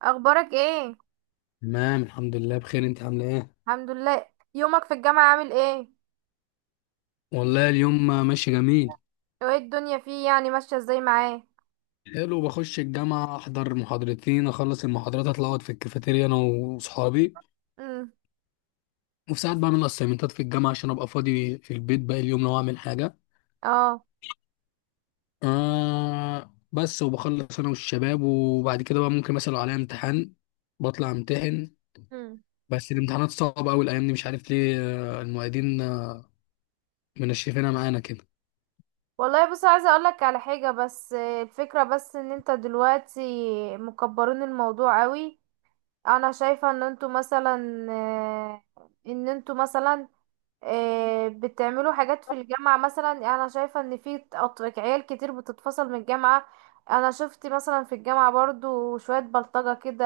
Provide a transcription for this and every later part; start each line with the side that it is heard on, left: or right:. right: اخبارك ايه؟
left: تمام، الحمد لله بخير. انت عامله ايه؟
right: الحمد لله. يومك في الجامعة عامل ايه؟
left: والله اليوم ماشي جميل.
right: وايه الدنيا فيه يعني ماشية ازاي معاه؟
left: حلو، بخش الجامعه احضر محاضرتين اخلص المحاضرات اطلع اقعد في الكافيتيريا انا واصحابي.
right: امم.
left: وفي ساعات بعمل اسايمنتات في الجامعه عشان ابقى فاضي في البيت باقي اليوم لو اعمل حاجه.
right: اه.
left: بس وبخلص انا والشباب، وبعد كده بقى ممكن مثلا لو عليا امتحان بطلع امتحن.
right: امم.
left: بس الامتحانات صعبه قوي الايام دي، مش عارف ليه، المعيدين، منشفينها معانا كده.
right: والله بص، عايزة اقولك على حاجة بس الفكرة بس ان انت دلوقتي مكبرين الموضوع قوي. انا شايفة ان انتوا مثلا ان انتوا مثلا بتعملوا حاجات في الجامعة. مثلا انا شايفة ان في عيال كتير بتتفصل من الجامعة. انا شفت مثلا في الجامعة برضو شوية بلطجة كده،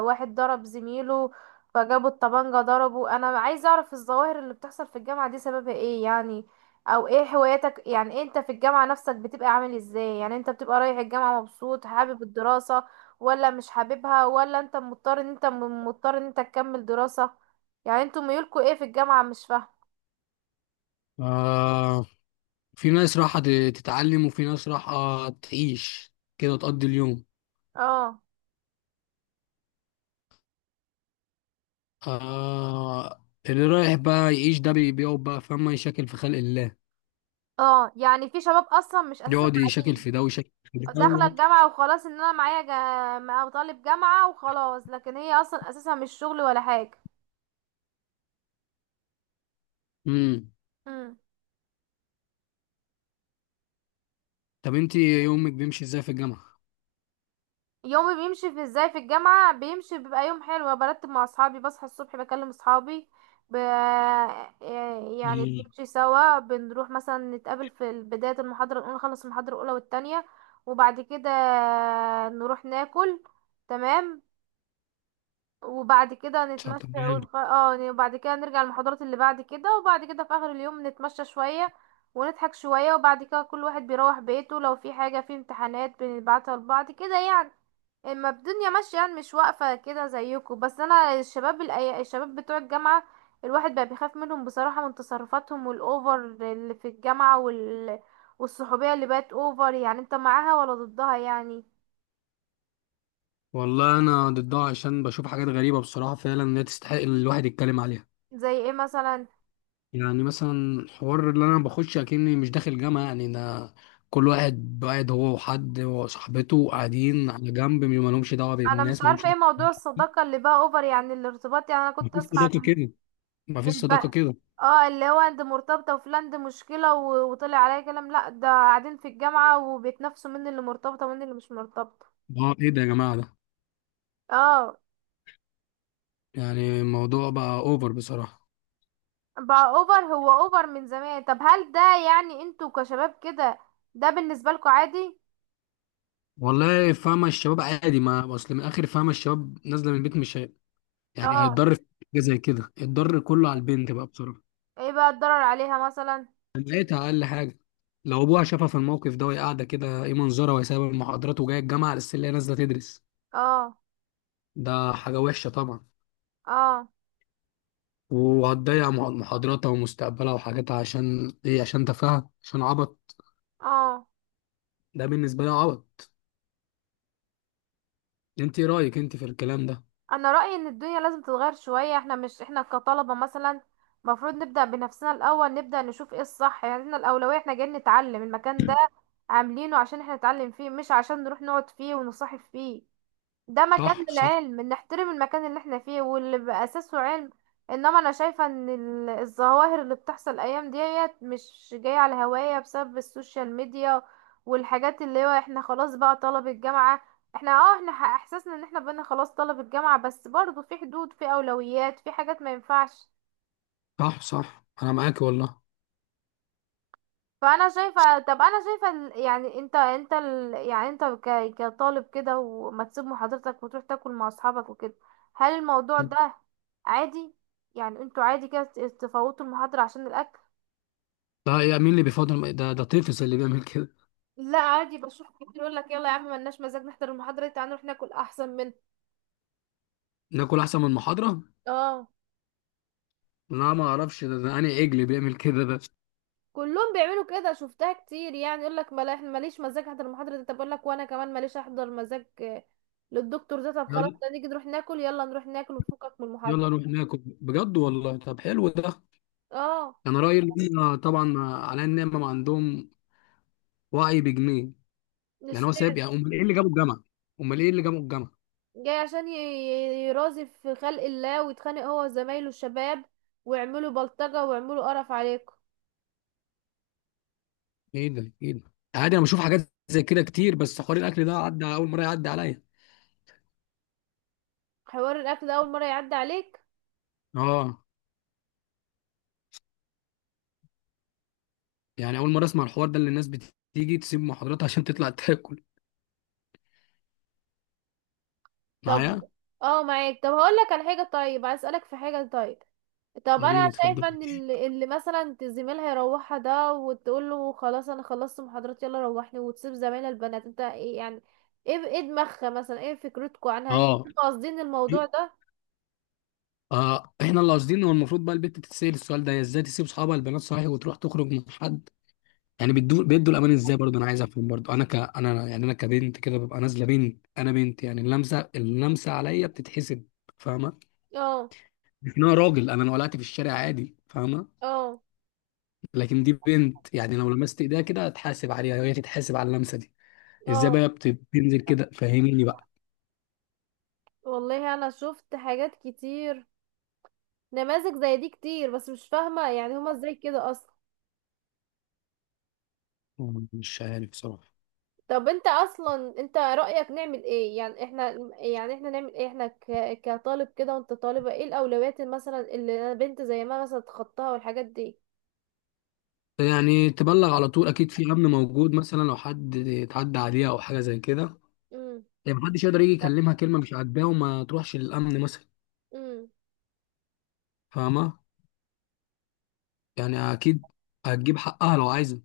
right: واحد ضرب زميله فجابوا الطبانجة ضربه. انا عايزة اعرف الظواهر اللي بتحصل في الجامعة دي سببها ايه يعني. او ايه هواياتك يعني، إيه انت في الجامعة نفسك بتبقى عامل ازاي؟ يعني انت بتبقى رايح الجامعة مبسوط، حابب الدراسة ولا مش حاببها، ولا انت مضطر ان انت مضطر ان انت تكمل دراسة؟ يعني انتوا ميولكوا ايه في الجامعة مش فاهمة.
left: آه في ناس راحة تتعلم، وفي ناس راحة تعيش كده تقضي اليوم.
right: اه.
left: اللي رايح بقى يعيش ده بيقعد بقى فما يشكل في خلق الله.
right: اه، يعني في شباب اصلا مش اساسا
left: يقعد يشكل
right: تعليم،
left: في ده ويشكل في ده.
right: داخلة الجامعة وخلاص، ان انا معايا طالب جامعة وخلاص، لكن هي اصلا اساسا مش شغل ولا حاجة.
left: امم.
right: مم.
left: طب انت يومك بيمشي ازاي في الجامعة؟
right: يومي بيمشي في ازاي في الجامعة، بيمشي بيبقى يوم حلو، برتب مع اصحابي، بصحى الصبح بكلم اصحابي، ب... آه، يعني
left: امم.
right: بنمشي سوا، بنروح مثلا نتقابل في بداية المحاضرة الأولى، نخلص المحاضرة الأولى والتانية وبعد كده نروح ناكل. تمام. وبعد كده نتمشى اه، وبعد كده نرجع المحاضرات اللي بعد كده، وبعد كده في آخر اليوم نتمشى شوية ونضحك شوية، وبعد كده كل واحد بيروح بيته. لو في حاجة في امتحانات بنبعتها لبعض كده يعني. اما الدنيا ماشيه يعني مش واقفه كده زيكم. بس انا الشباب الشباب بتوع الجامعه، الواحد بقى بيخاف منهم بصراحه من تصرفاتهم، والاوفر اللي في الجامعه والصحوبيه اللي بقت اوفر، يعني انت معاها ولا ضدها يعني؟
left: والله انا ضدها عشان بشوف حاجات غريبة بصراحة، فعلا لا تستحق الواحد يتكلم عليها.
right: زي ايه مثلا؟
left: يعني مثلا الحوار اللي انا بخش اكني مش داخل جامعه، يعني انا كل واحد قاعد هو وحد وصاحبته قاعدين على جنب ما لهمش دعوه
right: انا مش
left: بالناس ما لهمش
right: عارفه ايه
left: دعوه.
right: موضوع الصداقه اللي بقى اوفر، يعني الارتباط. يعني انا كنت
left: مفيش
right: اسمع
left: صداقه
right: عن
left: كده مفيش
right: الب...
left: صداقه كده
right: اه، اللي هو انت مرتبطه وفلان دي مشكله وطلع عليا كلام، لا ده قاعدين في الجامعه وبيتنافسوا مين اللي مرتبطه ومين اللي مش مرتبطه.
left: اه، ايه ده يا جماعه ده،
right: اه.
left: يعني الموضوع بقى اوفر بصراحه.
right: بقى اوفر، هو اوفر من زمان. طب هل ده يعني انتوا كشباب كده ده بالنسبة لكم عادي؟
left: والله فاهمه، الشباب عادي ما اصل من الاخر، فاهمه الشباب نازله من البيت مش يعني
right: اه.
left: هيتضر في حاجه زي كده. الضر كله على البنت بقى بصراحه.
right: ايه بقى الضرر عليها مثلا؟
left: لقيتها اقل حاجه، لو ابوها شافها في الموقف ده وهي قاعده كده ايه منظرها، وهي سايبه المحاضرات وجايه الجامعه على السلة هي نازله تدرس.
right: اه.
left: ده حاجه وحشه طبعا.
right: اه.
left: وهتضيع محاضراتها ومستقبلها وحاجاتها، عشان ايه؟ عشان تفاهه، عشان عبط.
right: اه،
left: ده بالنسبه لي عبط. انت ايه رايك انت في الكلام ده؟
right: انا رأيي ان الدنيا لازم تتغير شوية. احنا مش احنا كطلبة مثلا المفروض نبدأ بنفسنا الاول، نبدأ نشوف ايه الصح. يعني احنا الاولوية احنا جايين نتعلم، المكان ده عاملينه عشان احنا نتعلم فيه مش عشان نروح نقعد فيه ونصاحب فيه. ده مكان
left: صح، صح.
right: للعلم، نحترم المكان اللي احنا فيه واللي بأساسه علم. انما انا شايفة ان الظواهر اللي بتحصل الايام ديت مش جاية على هواية، بسبب السوشيال ميديا والحاجات اللي هو احنا خلاص بقى طلب الجامعة. احنا احساسنا ان احنا بقينا خلاص طلب الجامعة، بس برضو في حدود في اولويات، في حاجات ما ينفعش.
left: صح، صح، انا معاك والله.
right: فانا شايفه، طب انا شايفه يعني انت يعني انت كطالب كده، وما تسيب محاضرتك وتروح تاكل مع اصحابك وكده، هل الموضوع ده عادي؟ يعني انتوا عادي كده تفوتوا المحاضره عشان الاكل؟
left: ده ايه، مين اللي بيفضل ده طفل اللي بيعمل كده.
right: لا عادي، بشوف كتير يقول لك يلا يا عم ملناش مزاج نحضر المحاضرة دي، تعالى نروح ناكل احسن من.
left: ناكل احسن من المحاضره؟
right: اه.
left: لا، ما اعرفش ده انا عجل بيعمل كده ده.
right: كلهم بيعملوا كده، شفتها كتير يعني يقول لك ملا احنا ماليش مزاج احضر المحاضرة دي، طب اقول لك وانا كمان ماليش احضر مزاج للدكتور ده، طب خلاص ده نيجي نروح ناكل، يلا نروح ناكل ونفكك من
left: يلا نروح
right: المحاضرة.
left: ناكل بجد والله؟ طب حلو ده.
right: اه.
left: يعني انا رايي ان هم طبعا على النعمه ما عندهم وعي بجنيه. يعني هو سايب،
right: اشمعنى؟
left: يعني امال ايه اللي جابه الجامعه؟ امال ايه اللي جابه الجامعه
right: جاي عشان يرازي في خلق الله ويتخانق هو وزمايله الشباب، ويعملوا بلطجة ويعملوا قرف عليكم.
left: ايه ده، ايه ده؟ عادي، انا بشوف حاجات زي كده كتير، بس حوار الاكل ده عدى اول مره يعدي عليا.
right: حوار الاكل ده اول مرة يعدي عليك؟
left: اه، يعني اول مره اسمع الحوار ده اللي الناس بتيجي تسيب محاضراتها عشان تطلع تاكل.
right: طب.
left: معايا.
right: اه معاك. طب هقول لك على حاجة، طيب عايز اسألك في حاجة. طيب طب انا
left: خليني اتفضل.
right: شايفة ان اللي مثلا زميلها يروحها ده وتقول له خلاص انا خلصت محاضرات يلا روحني، وتسيب زمايلها البنات، انت ايه يعني؟ ايه، ايه دماغها مثلا؟ ايه فكرتكم عنها؟
left: اه.
right: انتوا قاصدين الموضوع ده؟
left: احنا اللي قاصدين، هو المفروض بقى البنت تتسأل السؤال ده: هي ازاي تسيب اصحابها البنات صحيح وتروح تخرج مع حد؟ يعني بيدوا الامان ازاي برضه؟ انا عايز افهم برضه انا يعني انا كبنت كده ببقى نازله بنت، انا بنت، يعني اللمسه عليا بتتحسب، فاهمه؟
right: اه.
left: لكن انا راجل، انا لو قلعت في الشارع عادي، فاهمه؟
right: اه.
left: لكن دي بنت يعني لو لمست ايديها كده هتحاسب عليها، وهي تتحاسب على اللمسه دي. ازاي
right: اه.
left: بقى بتنزل كده؟ فهميني بقى.
right: والله انا شفت حاجات كتير، نماذج زي دي كتير، بس مش فاهمة يعني هما ازاي كده اصلا.
left: مش عارف بصراحة.
right: طب انت اصلا، انت رأيك نعمل ايه يعني احنا؟ يعني احنا نعمل ايه؟ احنا كطالب كده وانت طالبة، ايه الاولويات مثلا اللي انا بنت زي ما مثلا تخطاها والحاجات دي؟
left: يعني تبلغ على طول، اكيد في امن موجود، مثلا لو حد اتعدى عليها او حاجه زي كده.
right: امم.
left: يعني محدش يقدر يجي يكلمها كلمه مش عاجباه وما تروحش للامن مثلا،
right: امم.
left: فاهمه؟ يعني اكيد هتجيب حقها لو عايزه،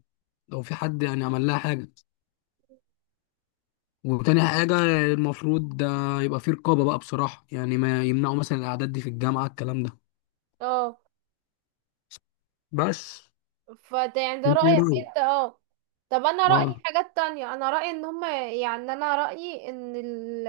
left: لو في حد يعني عمل لها حاجه. وتاني حاجه، المفروض ده يبقى في رقابه بقى بصراحه، يعني ما يمنعوا مثلا الاعداد دي في الجامعه الكلام ده
right: اه.
left: بس.
right: فده يعني ده
left: انت ايه
right: رأيك
left: رايك؟
right: انت. اه. طب انا رأيي
left: اه،
right: حاجات تانية، انا رأيي ان هما يعني انا رأيي ان ال...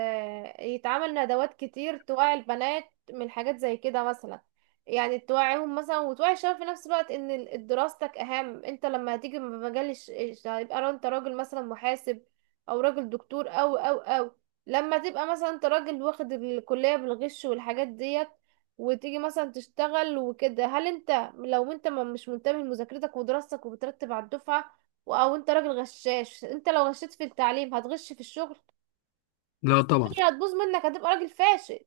right: يتعمل ندوات كتير توعي البنات من حاجات زي كده مثلا. يعني توعيهم مثلا، وتوعي الشباب في نفس الوقت ان دراستك اهم. انت لما هتيجي من مجال هيبقى انت راجل مثلا محاسب، او راجل دكتور او، لما تبقى مثلا انت راجل واخد الكلية بالغش والحاجات ديت، وتيجي مثلا تشتغل وكده، هل انت لو انت مش منتبه لمذاكرتك ودراستك وبترتب على الدفعة، او انت راجل غشاش، انت لو غشيت في التعليم هتغش في الشغل.
left: لا طبعا.
right: الدنيا هتبوظ منك، هتبقى راجل فاشل.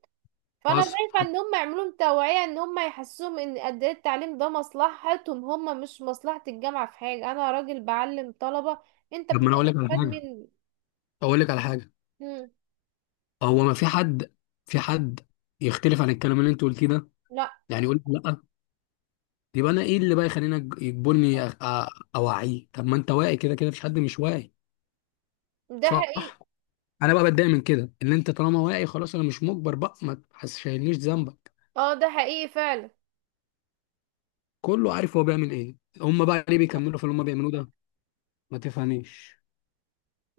right: فانا
left: حصل
right: شايفة
left: حصل.
right: ان هم يعملوا لهم توعية، ان هم يحسوهم ان قد ايه التعليم ده مصلحتهم هم مش مصلحة الجامعة في حاجة. انا راجل بعلم طلبة، انت
left: طب ما
right: بتجي
left: انا اقول لك على
right: تستفاد
left: حاجه،
right: مني.
left: اقول لك على حاجه
right: مم.
left: هو ما في حد يختلف عن الكلام اللي انت قلتيه ده،
right: لا،
left: يعني يقول لك لا؟ يبقى انا ايه اللي بقى يخليني يجبرني اوعيه؟ طب ما انت واعي كده كده، مفيش حد مش واعي.
right: ده
left: صح.
right: حقيقي.
left: انا بقى بتضايق من كده، ان انت طالما واعي خلاص، انا مش مجبر بقى، ما تحسسنيش ذنبك.
right: اه ده حقيقي فعلا.
left: كله عارف هو بيعمل ايه، هم بقى ليه بيكملوا في اللي هم بيعملوه ده؟ ما تفهميش.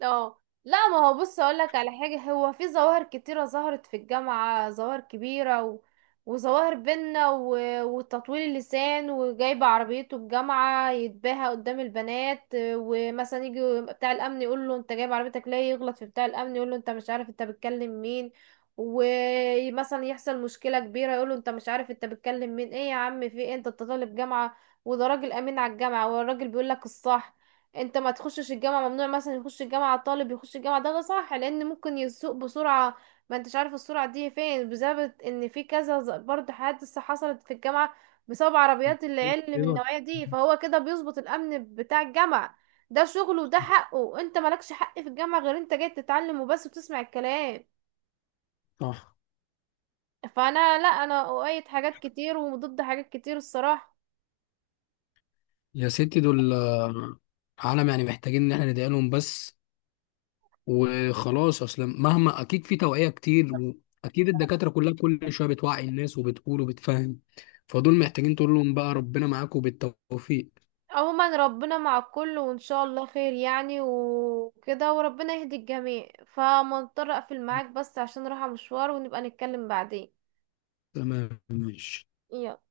right: اه لا، ما هو بص اقول لك على حاجه، هو في ظواهر كتيره ظهرت في الجامعه، ظواهر كبيره وظواهر بينا وتطويل اللسان. وجايبه عربيته الجامعه يتباهى قدام البنات، ومثلا يجي بتاع الامن يقول له انت جايب عربيتك ليه، يغلط في بتاع الامن يقول له انت مش عارف انت بتكلم مين، ومثلا يحصل مشكله كبيره يقول له انت مش عارف انت بتكلم مين. ايه يا عم في ايه؟ انت أنت طالب جامعه، وده راجل امين على الجامعه، والراجل بيقول لك الصح. انت ما تخشش الجامعة، ممنوع مثلا يخش الجامعة الطالب يخش الجامعة، ده صح لان ممكن يسوق بسرعة. ما انتش عارف السرعة دي فين، بسبب ان في كذا برضه حادثة حصلت في الجامعة بسبب عربيات العيال اللي من
left: ايوه،
right: النوعية دي. فهو كده بيظبط الامن بتاع الجامعة، ده شغله وده حقه. انت مالكش حق في الجامعة غير انت جاي تتعلم وبس وتسمع الكلام.
left: صح.
right: فانا لا، انا اؤيد حاجات كتير وضد حاجات كتير الصراحة.
left: يا ستي دول، عالم، يعني محتاجين ان احنا ندعي لهم بس وخلاص. اصلا مهما اكيد في توعية كتير، واكيد الدكاترة كلها كل شوية بتوعي الناس وبتقول وبتفهم، فدول محتاجين تقول لهم بقى ربنا معاكم بالتوفيق.
right: عموما ربنا مع الكل وان شاء الله خير يعني وكده، وربنا يهدي الجميع. فمضطر اقفل معاك بس عشان رايحة مشوار، ونبقى نتكلم بعدين.
left: تمام، ماشي.
right: يلا.